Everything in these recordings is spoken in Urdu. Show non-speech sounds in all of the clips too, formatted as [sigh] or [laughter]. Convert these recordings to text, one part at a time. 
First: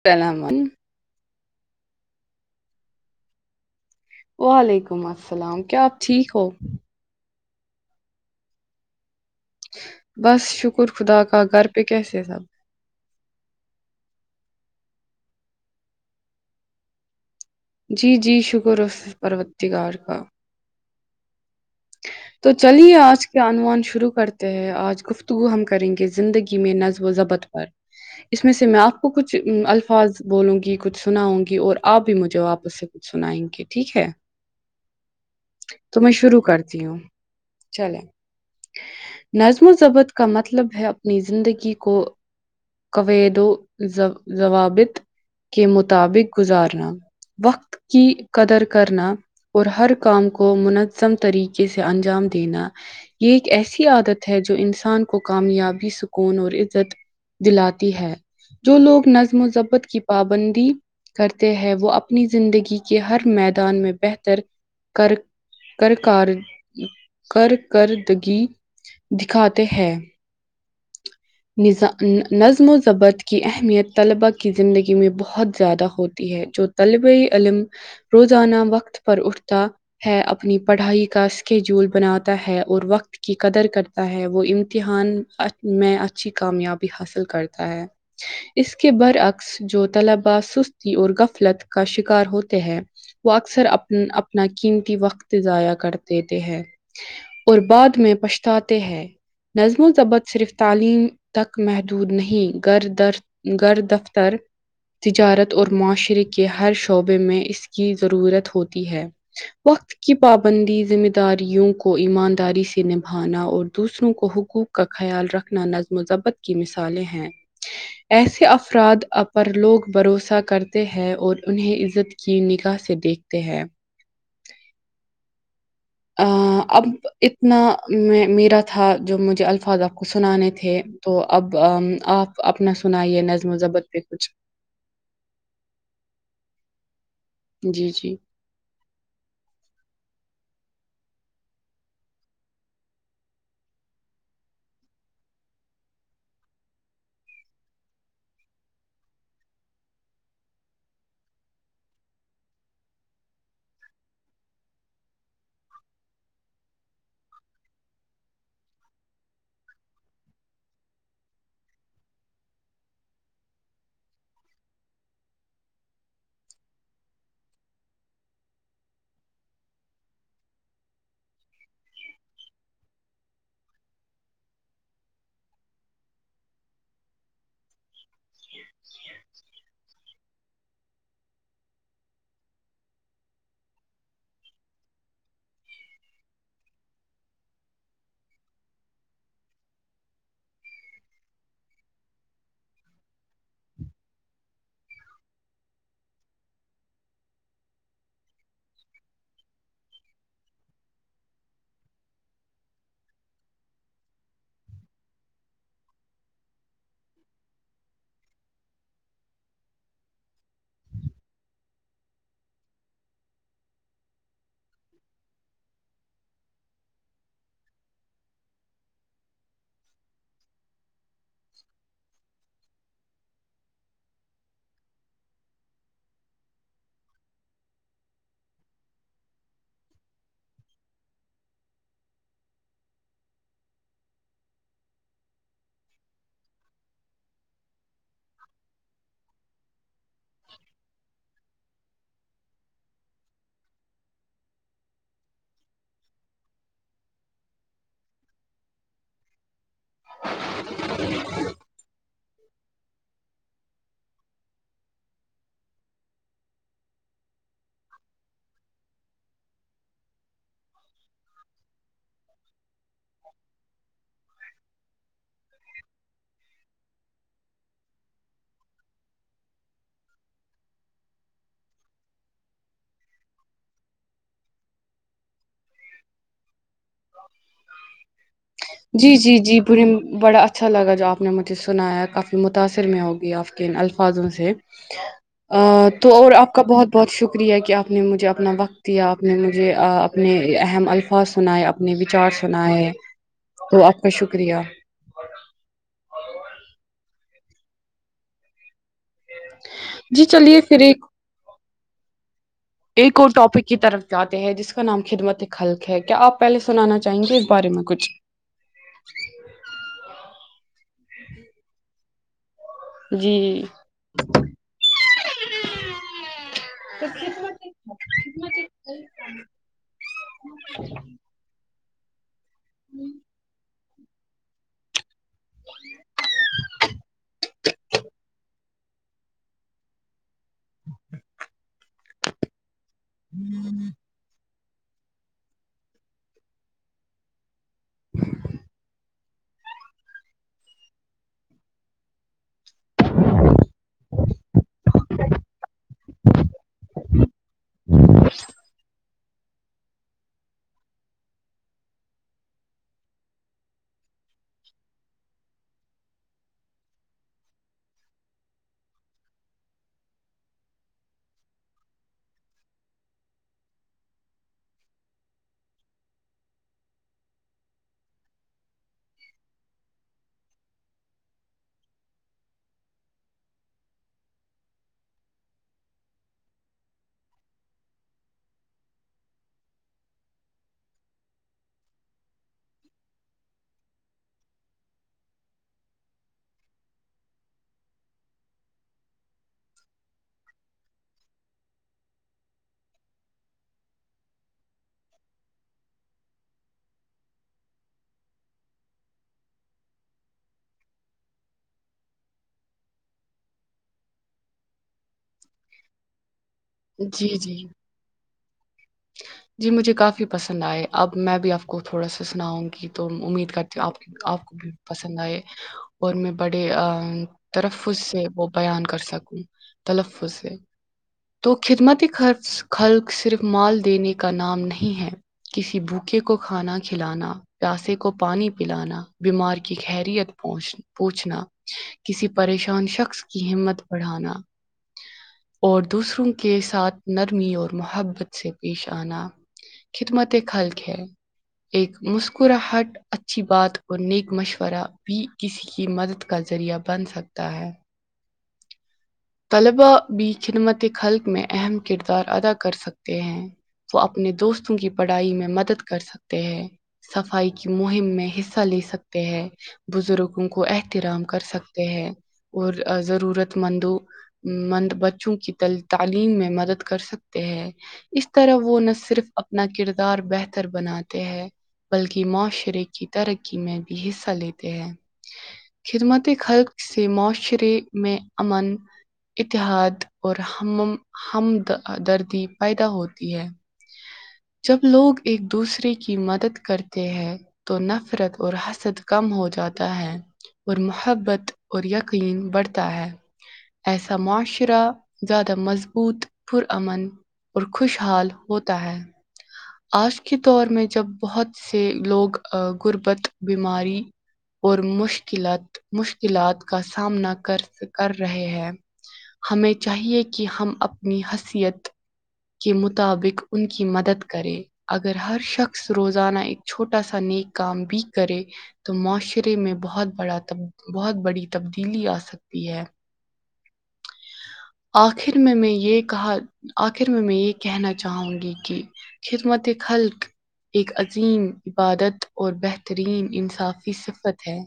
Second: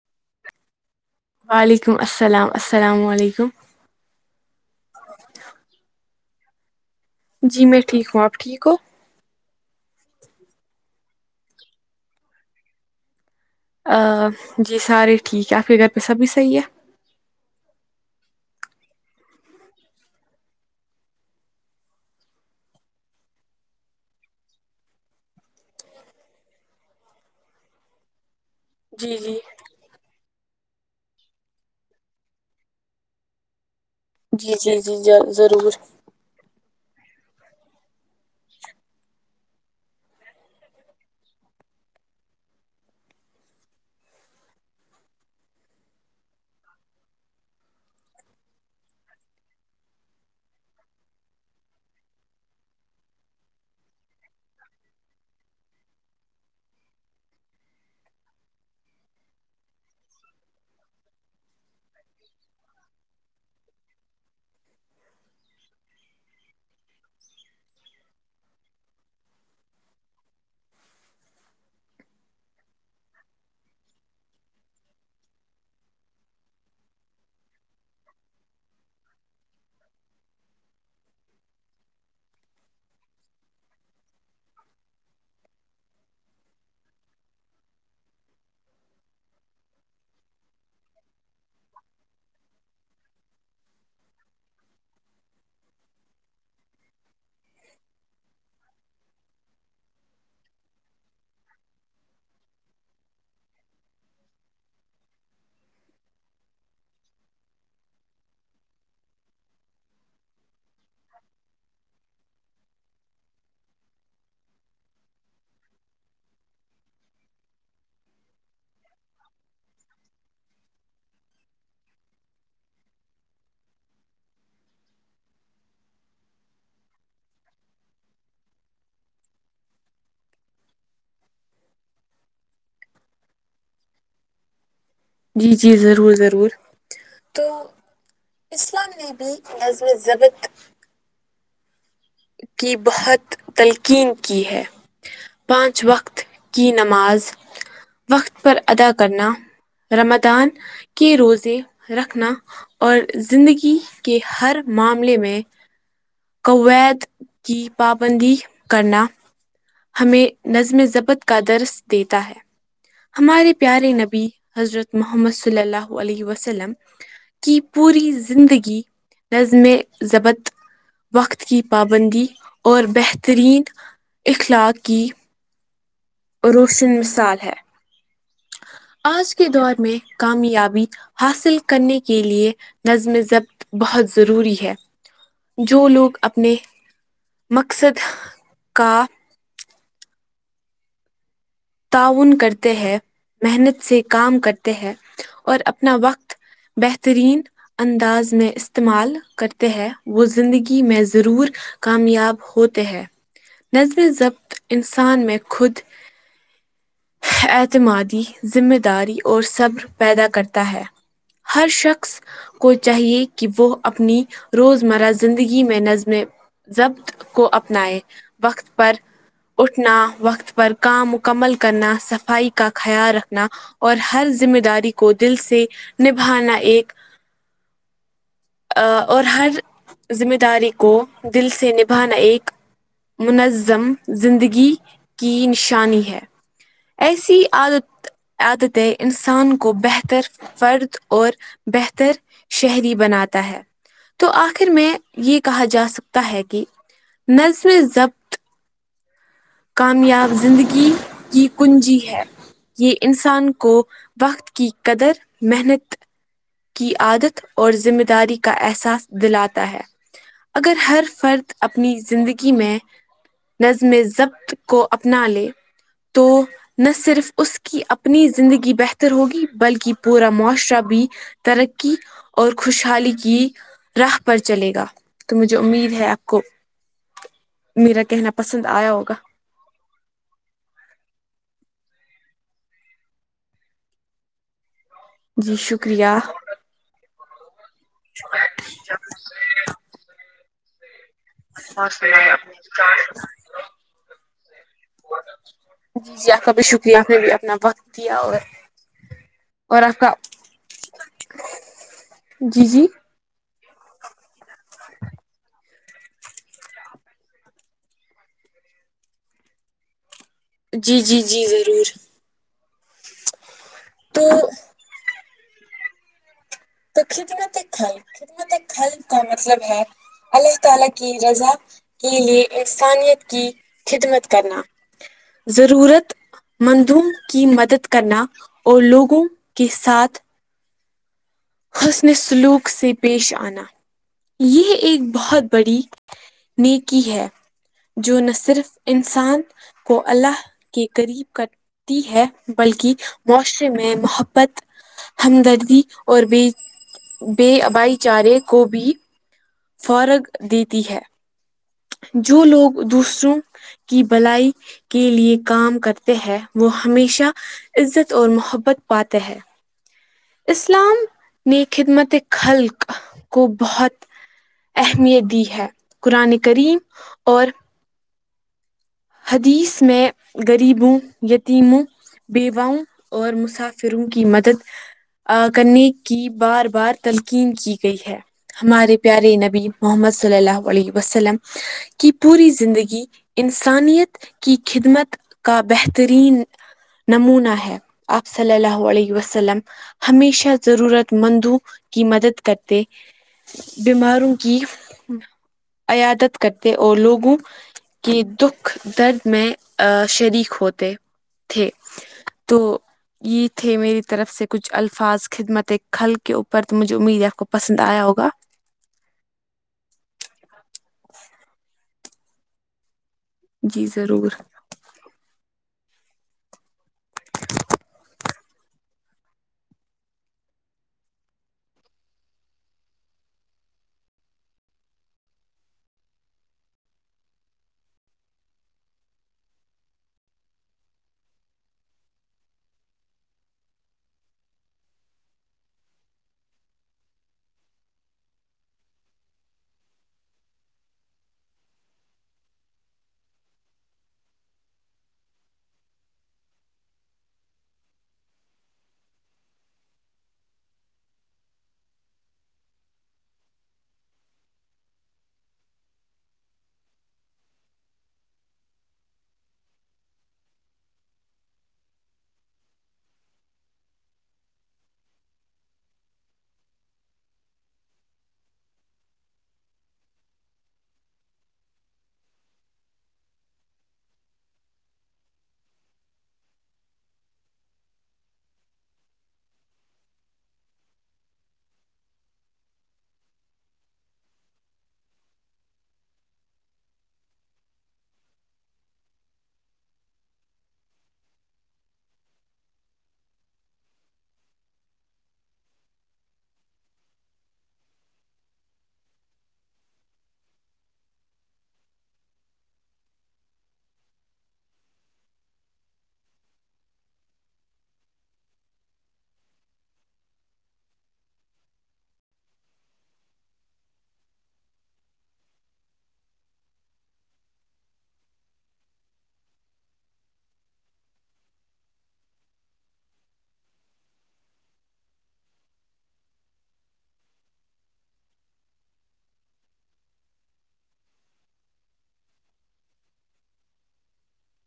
اسلام علیکم وعلیکم السلام السلام علیکم وعلیکم السلام کیا آپ ٹھیک ہو جی میں ٹھیک ہوں آپ ٹھیک ہو بس شکر خدا کا گھر پہ کیسے ہے سب جی سارے ٹھیک ہے آپ کے گھر پہ سبھی صحیح ہے جی جی شکر پروردگار کا تو چلیے آج کے عنوان شروع کرتے ہیں آج گفتگو ہم کریں گے زندگی میں نظم و ضبط پر اس میں سے میں آپ کو جی جی کچھ الفاظ بولوں گی کچھ سناؤں گی اور آپ بھی مجھے آپ سے کچھ سنائیں گے ٹھیک ہے جی جی جی ج- ضرور تو میں شروع کرتی ہوں چلیں نظم و ضبط کا مطلب ہے اپنی زندگی کو کوود و ضوابط کے مطابق گزارنا وقت کی قدر کرنا اور ہر کام کو منظم طریقے سے انجام دینا یہ ایک ایسی عادت ہے جو انسان کو کامیابی سکون اور عزت دلاتی ہے جو لوگ نظم و ذبط کی پابندی کرتے ہیں وہ اپ نی زندگی کے ہر میدان میں بہتر کر کر کار کر کردگی دیکھاتے ہیں نظا نظم و ضبط کی اہمیت طلبا کی زندگی میں بہت زیادہ ہوتی ہے جو طلب علم روزانہ وقت پر اٹھتا ہے اپنی پڑھائی کا اسکیڈول بناتا ہے اور وقت کی قدر کرتا ہے وہ امتحان میں اچھی کامیابی حاصل کرتا ہے اس کے برعکس جو طلباء سستی اور غفلت کا شکار ہوتے ہیں وہ اکثر اپنا اپنا قیمتی وقت ضائع کر دیتے ہیں اور بعد میں پچهتاتے ہیں نظم و ضبط صرف تعلیم تک محدود نہیں گر درد گر دفتر تجارت اور معاشرے کے ہر شعبے میں اس کی ضرورت ہوتی ہے وقت کی پابندی ذمہ داریوں کو ایمانداری سے نبھانا اور دوسروں کو حقوق کا خیال رکھنا نظم و ذبت کی مثالیں ہیں ایسے افراد ا پر لوگ بھروسہ کرتے ہیں ہے اور انہیں عزت کی نگاح سے دیکھتے ہیں ا اب اتنا میں میرا تھا جو مجھے الفاظ آپ کو سنانے تھے تو اب آپ اپنا سنائیے نظم و ضبط پہ کچھ جی جی ضرور ضرور تو جی، جی۔ اسلام نے بھی نظم ضبط کی بہت تلقین کی ہے پانچ وقت کی نماز وقت پر ادا کرنا رمدان کے روزے رکھنا اور زندگی کے ہر معاملے میں کویت کی پابندی کرنا ہمیں نظم ضبط کا درس دیتا ہے ہمارے پیارے نبی حضرت محمد صلی اللہ علیہ وسلم کی پوری زندگی نظم میں ضبط وقت کی پابندی اور بہترین اخلاق کی روشن مثال ہے آج کے دور میں کامیابی حاصل کرنے کے لے نظم ضبط بہت ضروری ہے جو لوگ اپنے مقصد کا تعاون کرتے ہیں محنت سے کام کرتے ہیں اور اپنا وقت بہترین انداز میں استعمال کرتے ہیں وہ زندگی میں ضرور کامیاب ہوتے ہیں نظمیں ضبط انسان میں خود اعتمادی ذمہ داری اور صبر پیدا کرتا ہے ہر شخص کو چاہیے کہ وہ اپنی روزمرہ زندگی میں نظمیں ضبط کو اپنائے وقت پر اٹھنا وقت پر کام مکمل کرنا صفائی کا خیال رکھنا اور ہر ذمہ داری کو دل سے نبھانا ایک ا اور ہر ذمہ داری کو دل سے نبھانا ایک منظم زندگی کی نشانی ہے ایسی عادت عادتیں انسان کو بہتر فرد اور بہتر شہری بناتا ہے تو آخر میں یہ کہا جا سکتا ہے کہ نظم ضبط کامیاب زندگی کی کنجی ہے یہ انسان کو وقت کی قدر محنت کی عادت اور ذمہ داری کا احساس دلاتا ہے اگر ہر فرد اپنی زندگی میں نظم ضبط کو اپنا تو نہ صرف اس کی اپنی زندگی بہتر ہوگی بلکہ پورا معاشرہ بھی ترقی اور خوشحالی کی راہ پر چلے گا تو مجھے امید ہے آپ کو میرا کہنا پسند آیا ہوگا پے بڑا اچھا لگا جو آپ نے مجھے سنایا کافی متاثر میں ہوگی آپ کے ان الفاظوں سے جی ا شکریہ تو اور آپ آ کا بہت بہت شکریہ کہ آپ نے مجھے اپنا وقت دیا آپ نے مجھے اپنے اہم الفاظ سن اپ اور نے وچار سنائے اپنے سنا ہے وچار تو آپ کا شکریہ جی جی آپ کا بھی شکریہ آپ نے بھی اپنا وقت دیا اور اور آپ کا جی چلیے پھر ایک جی جی ایک ٹاپک کی طرف جاتے ہیں جس کا نام خدمت خلق کیا آپ پہلے سنانا چاہیں گے اس بارے میں کچھ جی جی جی ضرور جی تو [unintelligible] خدمت خلق کا مطلب ہے اللہ تعالی کی رضا کے لیے انسانیت کی خدمت کرنا ضرورت مندو کی مدد کرنا اور لوگوں کے ساتھ ہ حسن سلوک سے پیش آنا یہ ایک بہت بڑی نیکی ہے جو نہ صرف انسان کو اللہ کے قریب کرتی ہے بلکہ معاشرے میں محبت ہمدردی اور بے بےبھائی چارے کو بھی فوروغ دیتی ہے جو لوگ دوسروں کی بلائی کے لیے کام کرتے ہیں وہ ہمیشہ عزت اور محبت پاتے ہیں اسلام نے خدمت خلق کو بہت اہمیت دی ہے قرآن کریم اور حدیث میں غریبوں یتیموں بیواں اور مسافروں کی مدد کرنے کی بار بار تلقین کی گئی ہے ہمارے پیارے نبی محمد صلی اللہ علیہ وسلم کی پوری زندگی انسانیت کی خدمت کا بہترین نمونہ ہے آپ صلی اللہ علیہ وسلم ہمیشہ ضرورت مندوں کی مدد کرتے بیماروں کی عیادت کرتے اور لوگوں کی دکھ درد میں ا شریک ہوتے تھے تو یہ تھے میری طرف سے کچھ الفاظ خدمت کھل کے اوپر پر تو مجھے امید جی آپ کو جی پسند آیا ہوگا جی مجھے کافی پسند آئے اب میں بھی آپ کو تھوڑا سا سناؤں گی تو امید کرتی جی آپ کی ضرور آپ کو بھی پسند آئے اور میں بڑے ترف سے وہ بیان کر سکوں تلفظ سے تو خدمتی خرف خلق صرف مال دینے کا نام نہیں ہے کسی بھوکے کو کھانا کھلانا پاسے کو پانی پلانا بیمار کی خیریت پوچھنا پوچھنا کسی پریشان شخص کی ہمت بڑھانا اور دوسروں کے ساتھ نرمی اور محبت سے پیش آنا خدمت ایک حلق ہے ایک مسکراہٹ اچھی بات اور نیک مشورہ بھی کسی کی مدد کا ذریعہ بن سکتا ہے طلباء بھی خدمت حلق میں اہم کردار ادا کر سکتے ہیں وہ اپنے دوستوں کی پڑھائی میں مدد کر سکتے ہیں صفائی کی مہم میں حصہ لے سکتے ہیں بزرگوں کو احترام کر سکتے ہیں اور ضرورت مندوں مند بچوں کی تل تعلیم میں مدد کر سکتے ہیں اس طرح وہ نہ صرف اپنا کردار بہتر بناتے ہیں بلک معاشرے کی ترقی میں بھی حصہ لیتے ہیں خدمت خلق سے معاشرے میں امن اتحاد اور ہمم مم ہمدردی پیدا ہوتی ہے جب لوگ ایک دوسرے کی مدد کرتے ہیں تو نفرت اور حسد کم ہو جاتا ہے اور محبت اور یقین بڑھتا ہے ایسا معاشرہ زیادہ مضبوط پر آمن اور خوشحال ہوتا ہے آج کے دور میں جب بہت سے لوگ غربت بیماری اور مشکلات مشکلات کا سامنا کر کر رہے ہیں ہمیں چاہیے کہ ہم اپنی حثیت کے مطابق ان کی مدد کرے اگر ہر شخص روزانہ ایک چھوٹا سا نیک کام بھی کرے تو معاشرے میں بہت بڑا بہت بڑی تبدیلی آسکتی ہے آخر میں میں یہ کہا آخر میں میں یہ کہنا چاہوں گی کہ خدمت خلق ایک عظیم عبادت اور بہترین انصافی صفت ہے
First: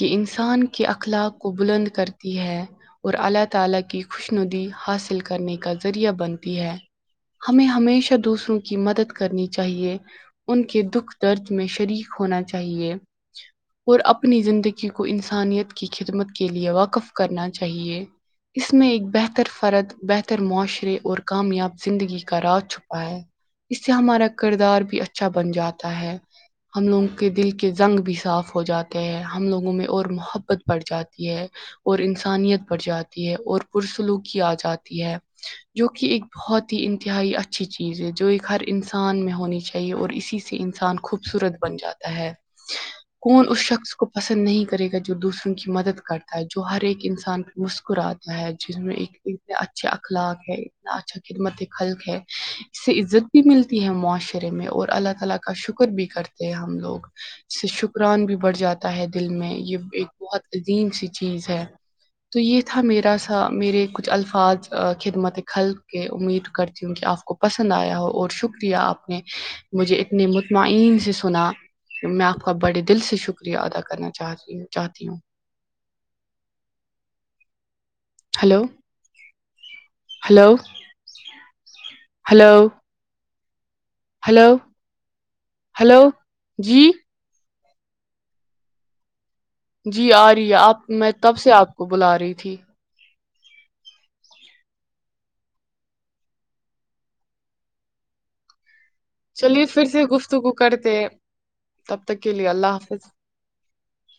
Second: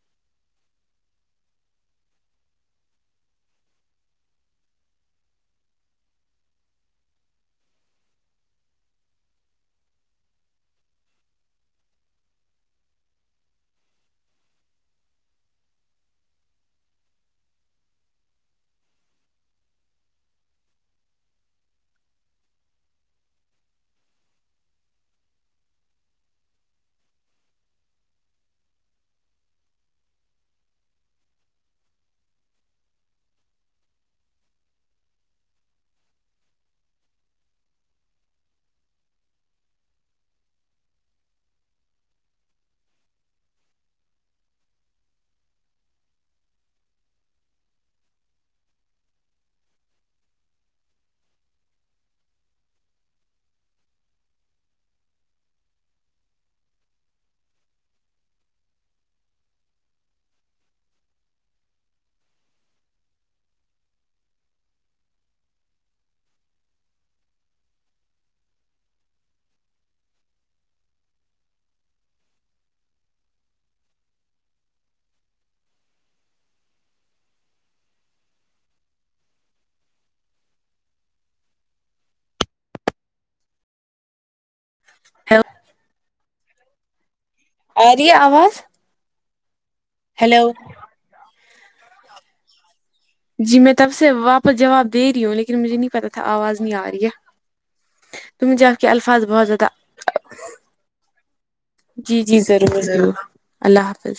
یہ انسان کے اخلاق کو بلند کرتی ہے اور اللہ تعالی کی خوش ندی حاصل کرنے کا ذریعہ بنتی ہے ہمیں ہمیشہ دوسروں کی مدد کرنی چاہیے ان کے دکھ درد میں شریک ہونا چاہیے اور اپنی زندگی کو انسانیت کی خدمت کے لیے واقف کرنا چاہیے اس میں ایک بہتر فرد بہتر معاشر رے اور کامیاب زندگی کا راز چھپا ہے اس سے ہمارا کردار بھی اچھا بن جاتا ہے ہم لوگوں کے دل کے زنگ بھی صاف ہو جاتے ہیں ہم لوگوں میں اور محبت بڑھ جاتی ہے اور انسانیت بڑھ جاتی ہے اور پرسلوکی آ جاتی ہے جو کی ایک بہت ہی انتہائی اچھی چیز ہے جو ایک ہر انسان میں ہونی چاہیے اور اسی سے انسان کو خوبصورت بن جاتا ہے کون اس شخص کو پسند نہیں کرے گا جو دوسروں کی مدد کرتا ہے جو ہر ایک انسان کی مسکرات جن ایک اتنے اچھا اخلاق ہے اتنا اچھا خدمت خلق ہے اس سے عزت بھی ملتی ہے معاشرے میں اور اللہ تعالی کا شکر بھی کرتے ہیں ہم لوگ سے شکران بھی بڑھ جاتا ہے دل میں یہ ایک بہت عظیم سی چیز ہے تو یہ تھا میرا سا میرے کچھ الفاظ خدمت خلق کے امید کرتی ہوں کہ آپ کو پسند آیا ہو اور شکریہ آپ نے مجھے اتنے مطمئن سے سنا میں آپ کا بڑے دل سے شکریہ ادا کرنا چاہ رہی ہو چاہتی ہوں hello hello hello hello hello جی آ رہی ہے اواز جی آ رہی ہیلو ہے آپ میں تب سے آپ کو بلا رہی تھی جی میں تب سے واپس جواب دے رہی ہوں لیکن مجھے نہیں پتاہ تھا آواز نہیں آ رہی ہے تم جا کے الفاظ بہت چلیے زیادہ پھر سے گفتگو کرتے ہیں تب تک جی کے جی لیے اللہ ضرور حافظ ضرور اللہ حافظ